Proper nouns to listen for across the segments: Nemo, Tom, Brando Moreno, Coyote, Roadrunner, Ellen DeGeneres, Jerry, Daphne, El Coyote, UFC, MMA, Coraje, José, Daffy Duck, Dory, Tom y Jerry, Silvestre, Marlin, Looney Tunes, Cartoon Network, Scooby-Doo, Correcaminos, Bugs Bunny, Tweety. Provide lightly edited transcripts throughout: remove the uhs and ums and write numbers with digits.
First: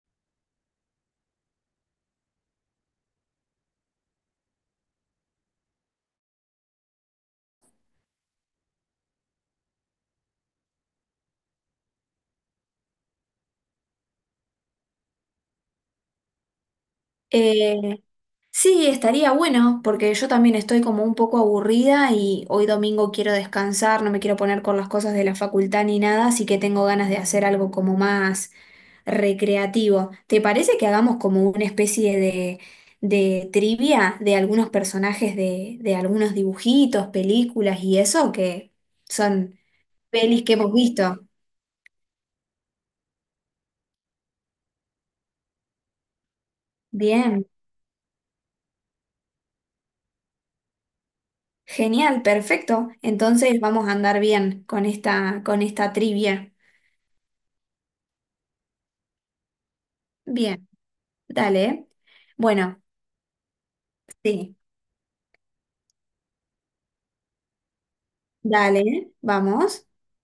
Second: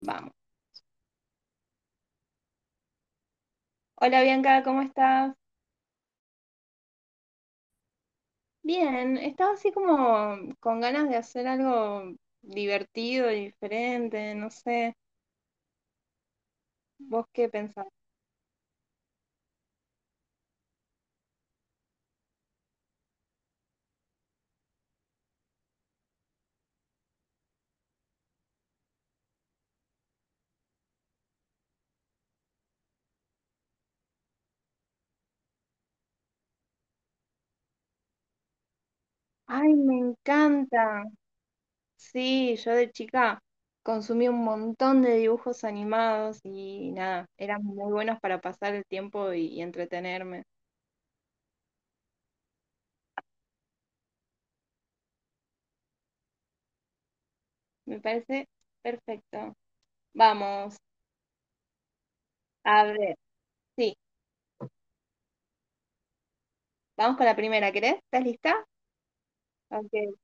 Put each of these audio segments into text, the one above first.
Vamos. Hola Bianca, ¿cómo estás? Bien, estaba así como con ganas de hacer algo divertido y diferente, no sé, ¿vos qué pensás? Eh, sí, estaría bueno, porque yo también estoy como un poco aburrida y hoy domingo quiero descansar, no me quiero poner con las cosas de la facultad ni nada, así que tengo ganas de hacer algo como más recreativo. ¿Te parece que hagamos como una especie de trivia de algunos personajes de algunos dibujitos, películas y eso, que son Ay, me pelis que hemos encanta. visto? Sí, yo de chica consumí un montón de dibujos animados y nada, Bien, eran muy buenos para pasar el tiempo y entretenerme. genial, perfecto. Entonces vamos a andar bien con esta trivia. Me parece perfecto. Bien. Vamos, Dale. Bueno, a ver, sí, sí. vamos con la primera, ¿querés? ¿Estás lista? Dale, vamos. Ok.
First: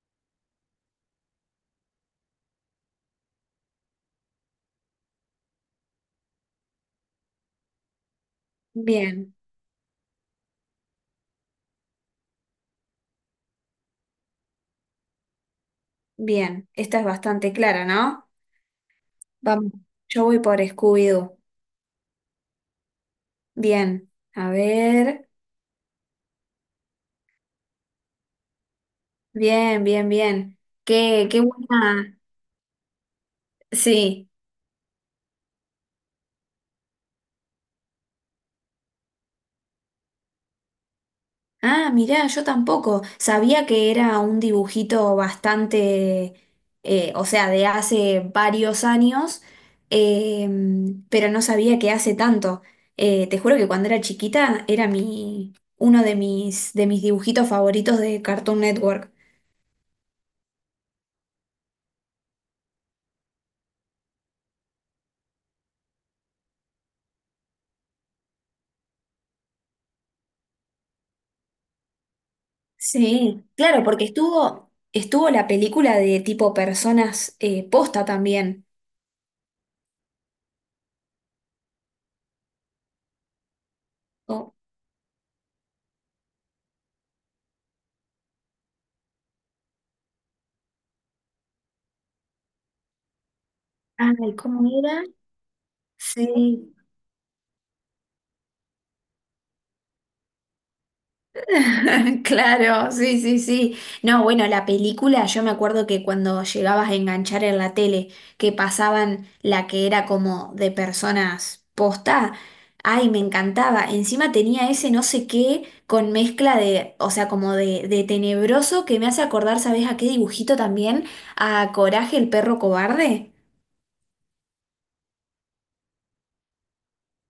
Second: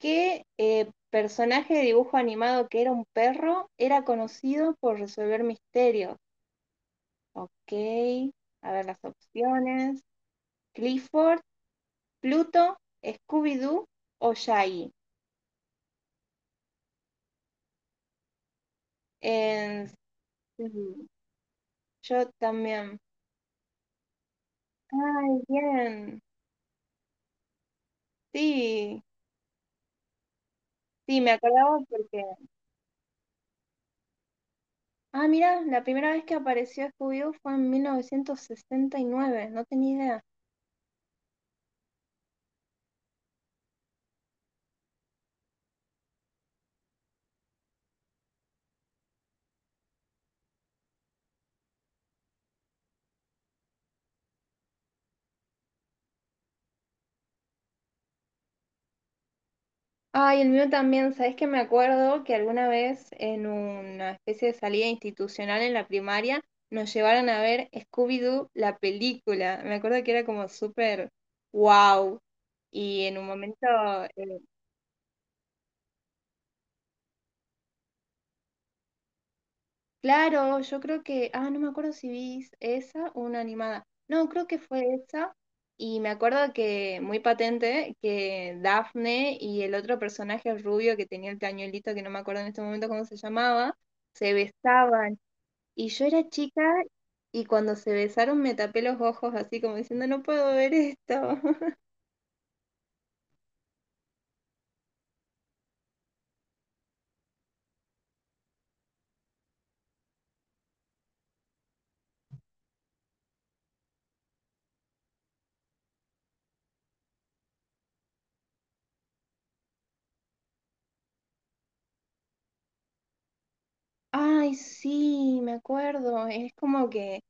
Qué personaje de dibujo animado que era un perro era conocido por resolver misterios? Ok, a ver las Bien, opciones. Clifford, Pluto, Scooby-Doo o Shaggy. bien. Esta es bastante clara, ¿no? Vamos. En- Yo voy por mm, Scooby-Doo. yo también. Bien. A ver. Ay, bien. Sí, Bien, bien, bien. sí, Qué, me qué acordaba buena. porque... Sí, Ah, mira, la primera vez que apareció Scooby-Doo fue en 1969, no tenía idea. ah, mirá, yo tampoco. Sabía que era un dibujito bastante, o sea, de hace varios años, pero no sabía que hace tanto. Te juro que cuando era chiquita era mi, uno de mis dibujitos favoritos de Cartoon Network. Ay, el mío también, ¿sabes que me acuerdo que alguna vez en una especie de salida institucional en la primaria nos llevaron a ver Scooby-Doo, la película? Me acuerdo que era como súper wow. Y en un Sí, momento, claro, porque eh, estuvo, estuvo la película de tipo personas posta también. claro, yo creo que, ah, no me acuerdo si vi esa o una animada. No, creo Oh, que fue esa. Y me acuerdo que, muy patente, que Daphne y el otro personaje rubio que tenía el pañuelito, que no me acuerdo en este momento cómo se llamaba, se ay, ¿cómo era? besaban. Y yo era chica Sí. y cuando se besaron me tapé los ojos así como diciendo, no puedo ver esto. Claro, sí, sí, sí. No, bueno, la película, yo me acuerdo que cuando llegabas a enganchar en la tele, que pasaban la que era como de personas posta, ay, me encantaba. Encima tenía ese no sé qué con mezcla de, o sea, como de tenebroso que me hace acordar, ¿sabes a qué dibujito también? A Coraje, el perro cobarde. Ay, sí, me acuerdo. Es como que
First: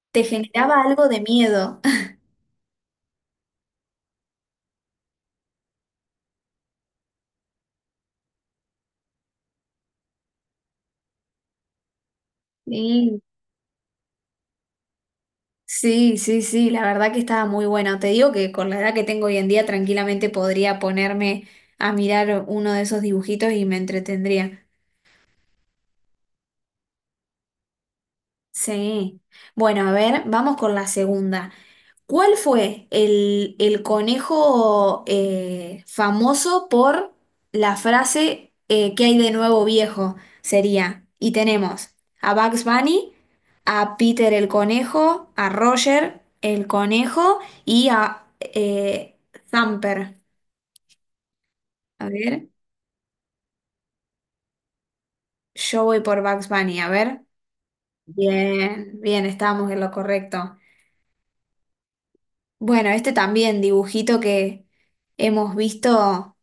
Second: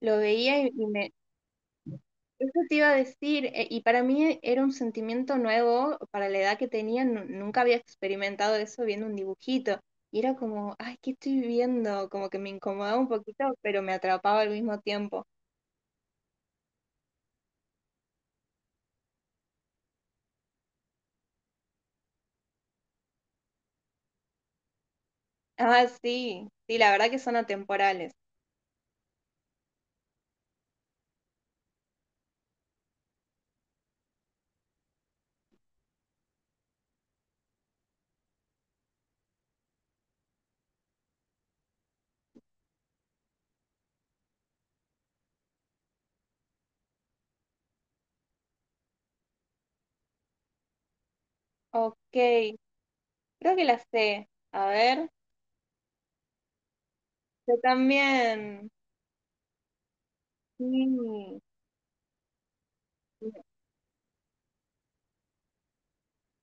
lo Te veía y, generaba y algo me... de miedo. Eso te iba a decir, y para mí era un sentimiento nuevo, para la edad que tenía, nunca había experimentado eso viendo un dibujito. Y era como, ay, ¿qué estoy viendo? Como que me incomodaba un Sí. poquito, pero me atrapaba al mismo tiempo. Sí, sí, sí, la verdad que estaba muy bueno. Te digo que con la edad que tengo hoy en día tranquilamente podría ponerme a mirar uno de esos dibujitos y me entretendría. Ah, sí, sí, la verdad que son atemporales. Sí. Bueno, a ver, vamos con la segunda. ¿Cuál fue el conejo famoso por la frase ¿qué hay de nuevo viejo? Sería, y tenemos a Bugs Bunny, a Peter el conejo, a Roger el conejo y a Thumper. Ok, A ver, creo que la sé. A ver. yo voy por Bugs Bunny, a ver. Yo también. Bien, bien, estamos en lo correcto. Sí. Bueno, este también dibujito que hemos visto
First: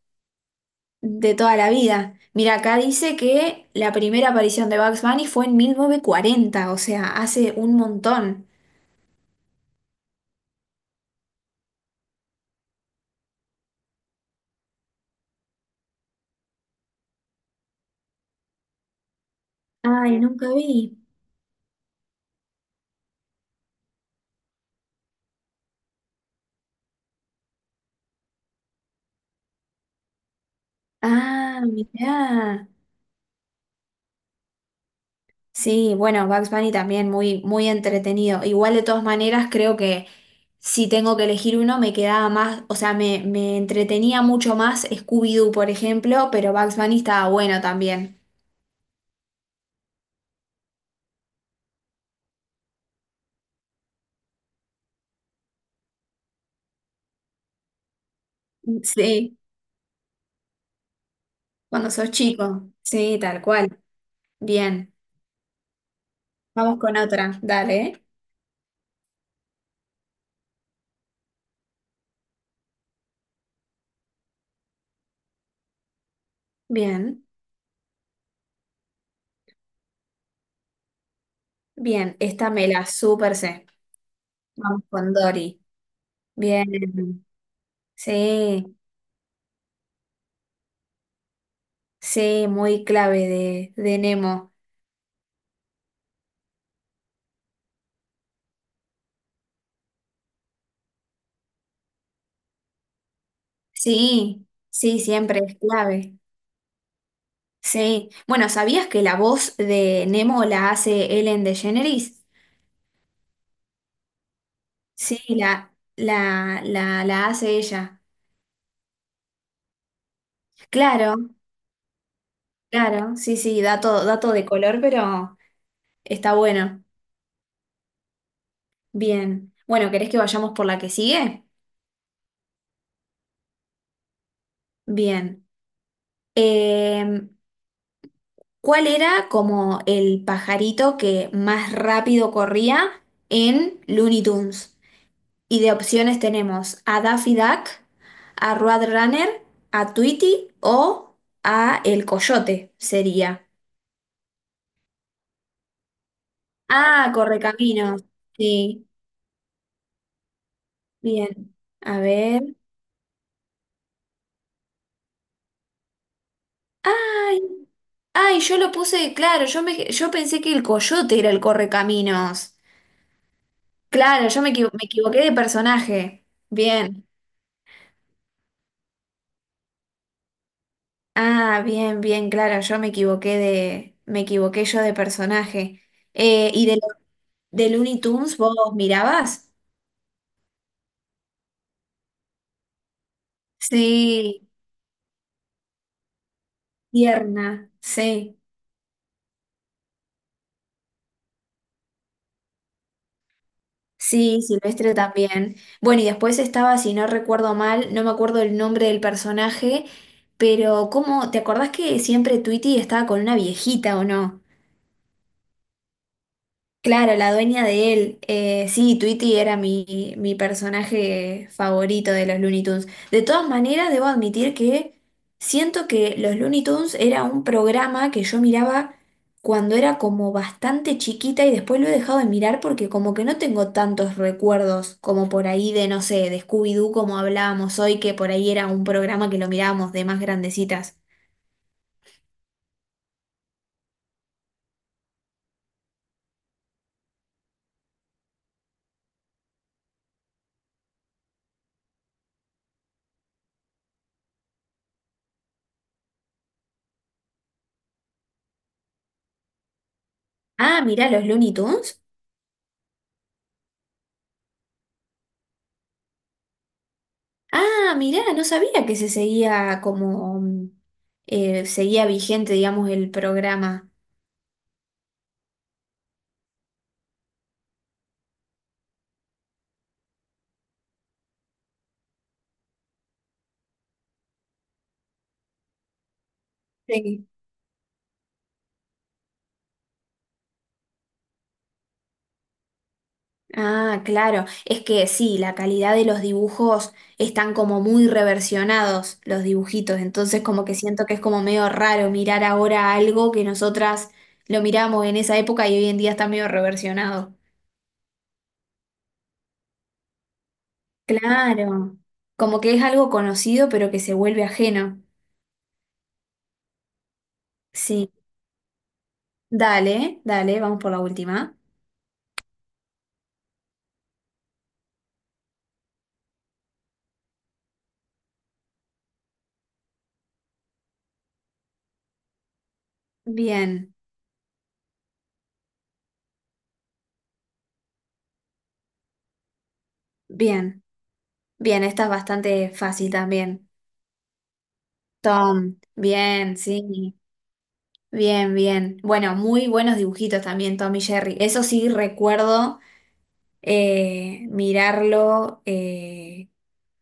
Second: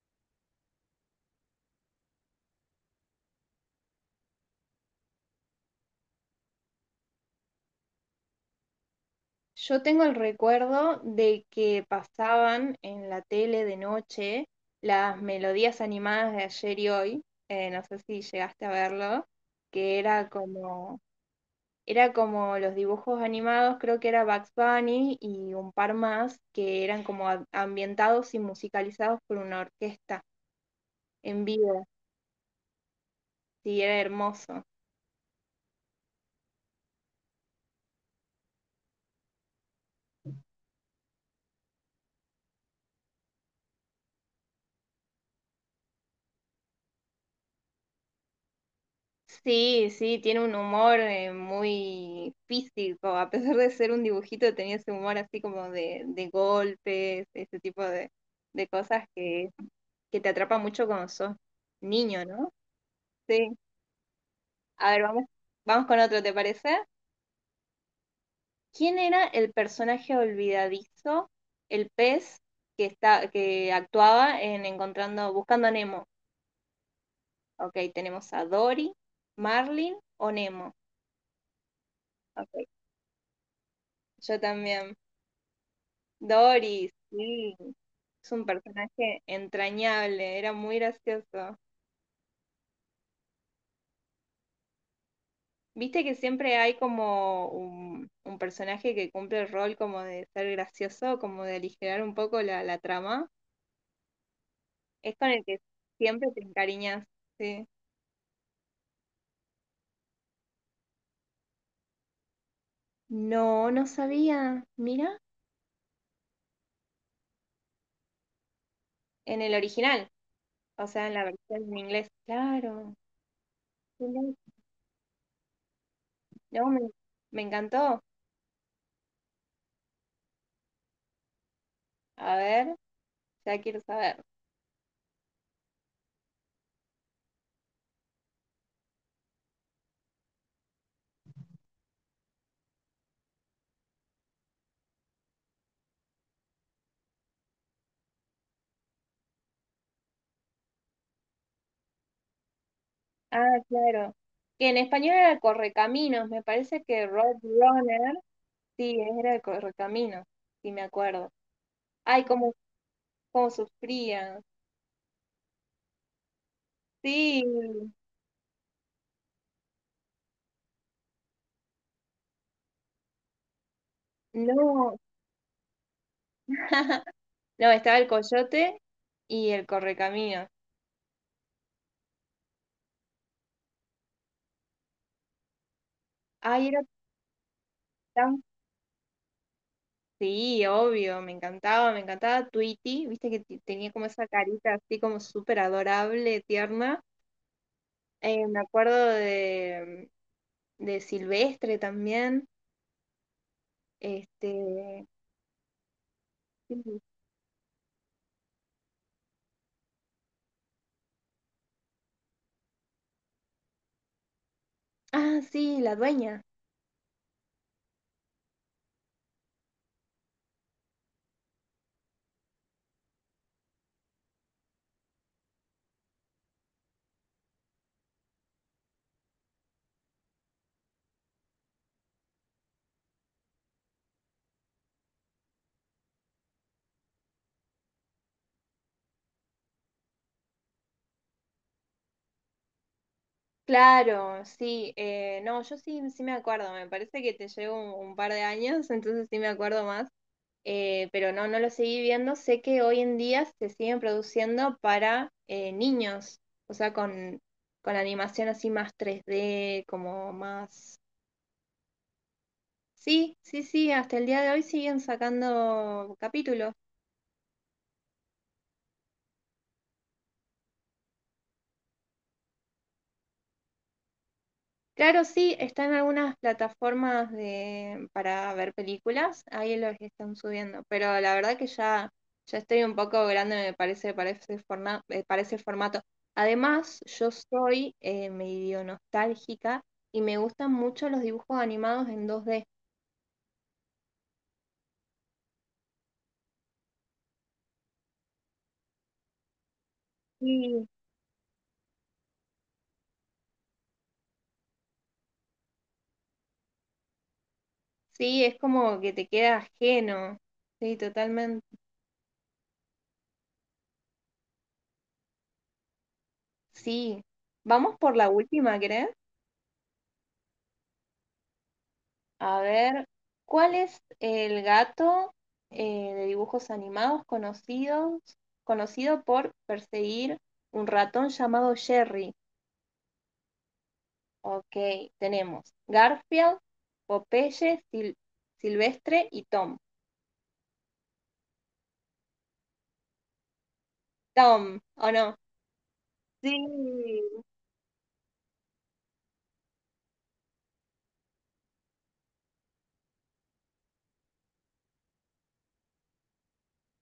de toda la vida. Mira, acá dice que la primera aparición de Bugs Bunny fue en 1940, o sea, hace un montón. Yo tengo el recuerdo de que pasaban en la tele de noche las melodías animadas de ayer y hoy. No sé si llegaste a verlo, que Ay, nunca vi. Era como los dibujos animados, creo que era Bugs Bunny y un par más que eran como ambientados y musicalizados por una orquesta en Ah, vivo. mirá. Sí, era hermoso. Sí, bueno, Bugs Bunny también muy, muy entretenido. Igual de todas maneras, creo que si tengo que elegir uno, me quedaba más, o sea, me entretenía mucho más Scooby-Doo, por ejemplo, pero Bugs Bunny estaba bueno también. Sí, sí, tiene un humor muy físico, a pesar de ser un dibujito, tenía ese humor así como de golpes, ese tipo de cosas Sí. Que te atrapa mucho cuando sos Cuando sos niño, ¿no? chico. Sí, tal Sí. cual. A Bien. ver, vamos, vamos con otro, ¿te parece? Vamos con otra. Dale. ¿Quién era el personaje olvidadizo, el pez que está, que actuaba en encontrando, buscando a Nemo? Bien. Ok, tenemos a Dory, Marlin o Nemo. Bien. Esta Ok, me la súper sé. yo Vamos también. con Dory. Doris, Bien. sí. Es un Sí. personaje entrañable, era muy gracioso. Sí, muy clave de Nemo. Viste que siempre hay como un personaje que cumple el rol como de ser gracioso, como de aligerar un poco la, la trama. Sí. Sí, Es con siempre el es que clave. siempre te encariñas, sí. Sí. Bueno, ¿sabías que la voz de Nemo la hace Ellen DeGeneres? No, no sabía. Mira, Sí, la hace ella. en el original, o sea, en Claro, la versión en inglés. Claro. claro. Sí, sí, dato, Qué dato loco. de color, pero está No, me, bueno. me encantó. Bien. Bueno, ¿querés que vayamos por la que sigue? A ver, ya quiero saber. Bien. Em, ¿Cuál era como el pajarito que más rápido corría en Looney Tunes? Y de opciones tenemos a Daffy Duck, a Roadrunner, a Tweety o a El Coyote Ah, sería. claro. Que en español era el Correcaminos, me parece que Ah, Correcaminos. Roadrunner, Sí, sí, era el Correcaminos, si me bien. acuerdo. A Ay, cómo, ver. cómo sufrían. Ay, Sí, ay, yo lo puse, claro, yo me, yo pensé que el coyote era el correcaminos. Claro, yo me, equivo- me no. equivoqué de personaje. Bien. No, estaba el Coyote y el Correcaminos. Ah, bien, bien, claro, yo me equivoqué de, me equivoqué yo de personaje. ¿Y Ay, de, era lo- de Looney Tunes tan... vos mirabas? Sí, obvio, me encantaba Tweety, viste que tenía como esa Sí, carita así como súper adorable, tierna. tierna, sí. Me acuerdo de Silvestre también. Sí, Este, Silvestre también. Bueno, y después estaba, si mm. no recuerdo mal, no me acuerdo el nombre del personaje, pero ¿cómo? ¿Te acordás que siempre Tweety estaba con una viejita o no? Ah, sí, la dueña. Claro, la dueña de él. Sí, Tweety era mi, mi personaje favorito de los Looney Tunes. De todas maneras, debo admitir que siento que los Looney Tunes era un programa que yo miraba cuando era como bastante chiquita y después lo he dejado de mirar porque como que no tengo tantos recuerdos como por ahí de, no sé, de Scooby-Doo como hablábamos hoy, que por ahí era un programa que lo mirábamos de más grandecitas. Claro, sí. No, yo sí, sí me acuerdo. Me parece que te llevo un par de años, entonces sí me acuerdo más. Pero no, no lo seguí viendo. Sé que hoy en día se siguen produciendo para niños, o sea, con animación así más tres d como Ah, más... mirá los Looney Tunes. Sí, sí, sí, hasta el día de hoy siguen sacando capítulos. Ah, mirá, no sabía que se seguía como... seguía vigente, digamos, el programa. Claro, sí, están algunas plataformas de, para ver películas, ahí los están subiendo, pero la verdad que ya, ya estoy un poco grande, me parece, para ese para ese formato. Además, Sí. yo soy medio nostálgica y me gustan mucho los dibujos animados en dos d. Ah, claro. Es que sí, la calidad de los dibujos están como muy reversionados los dibujitos, entonces como que Sí. siento que es como medio raro mirar ahora algo que nosotras lo miramos en esa época y hoy en día está medio reversionado. Sí, es como que te queda ajeno. Sí, totalmente. Claro. Como que es algo conocido pero que se vuelve ajeno. Sí. Vamos Sí. por la última, ¿crees? Dale, dale, vamos por la última. A ver, ¿cuál es el gato de dibujos animados conocidos, conocido por perseguir un ratón llamado Jerry? Bien, Ok, tenemos Garfield, Popeye, Silvestre y Tom. bien, bien, esta es bastante fácil también. Tom, ¿o no? Tom, bien, sí, Sí. bien, bien. Bueno, muy buenos dibujitos también, Tom y Jerry. Eso sí recuerdo mirarlo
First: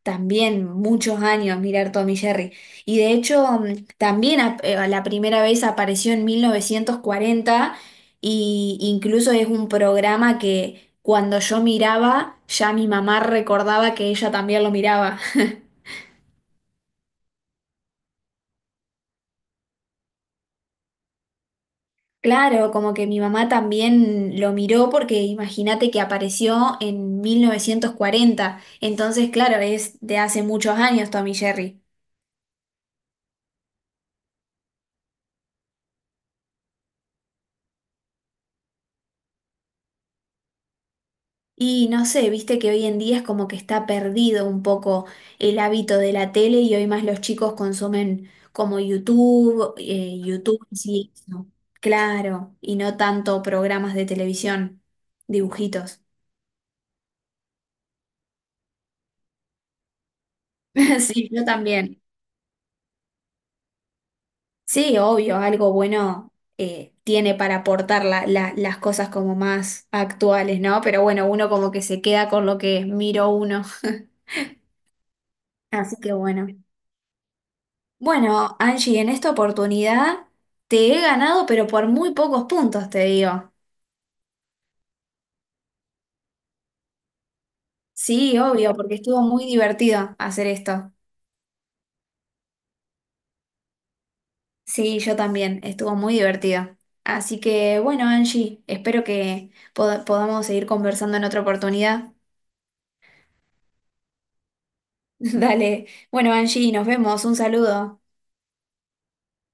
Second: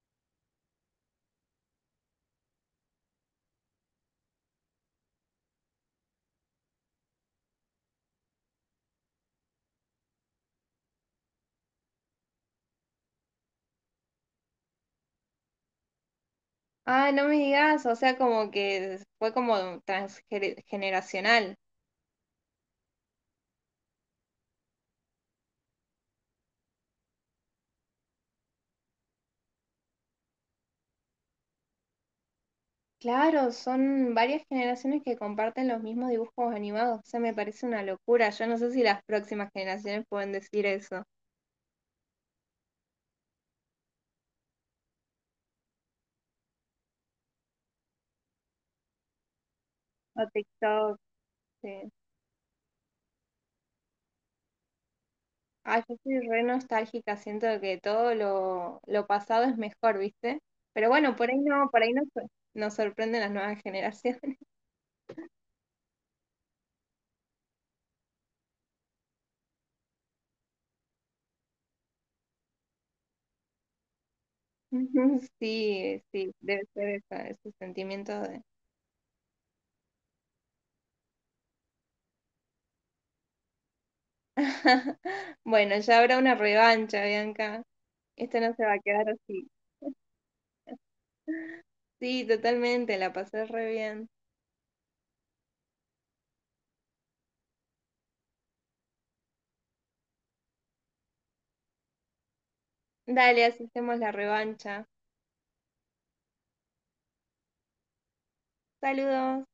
también muchos años, mirar Tom y Jerry. Y de hecho, también la primera vez apareció en 1940 y incluso es un programa que cuando yo miraba, ya mi mamá recordaba que ella también lo miraba. Ah, no me digas, o sea, como que fue como transgeneracional. Claro, como que mi mamá también lo miró porque imagínate que apareció en 1940, entonces claro, es de hace muchos años Tommy Jerry. Claro, son varias generaciones que comparten los mismos dibujos animados. O sea, me parece una locura. Yo no sé si las próximas generaciones pueden decir eso. Y no sé, viste que hoy en día es como que está perdido un poco el hábito de la tele y hoy más los chicos consumen como YouTube, eh, O YouTube, TikTok. sí, eso. Sí. Claro, y no tanto programas de televisión, Ah, yo dibujitos. soy re nostálgica. Siento que todo lo pasado es mejor, ¿viste? Pero bueno, Sí, yo por ahí no, también. nos sorprenden las nuevas generaciones. Sí, obvio, algo bueno tiene para aportar las cosas como más actuales, ¿no? Pero bueno, uno como que se queda con lo que miro uno. Así Sí, que sí, bueno. debe ser esa- ese sentimiento de... Bueno, Angie, en esta oportunidad te he ganado, pero por muy pocos puntos, te digo. Bueno, ya habrá una revancha, Bianca. Sí, Esto no se obvio, va a porque quedar estuvo muy así. divertido hacer esto. Sí, totalmente, la pasé re bien. Sí, yo también, estuvo muy divertido. Así que bueno, Angie, espero que podamos seguir conversando en otra oportunidad. Dale, así hacemos la revancha. Dale. Bueno, Angie, nos vemos. Un saludo. Saludos.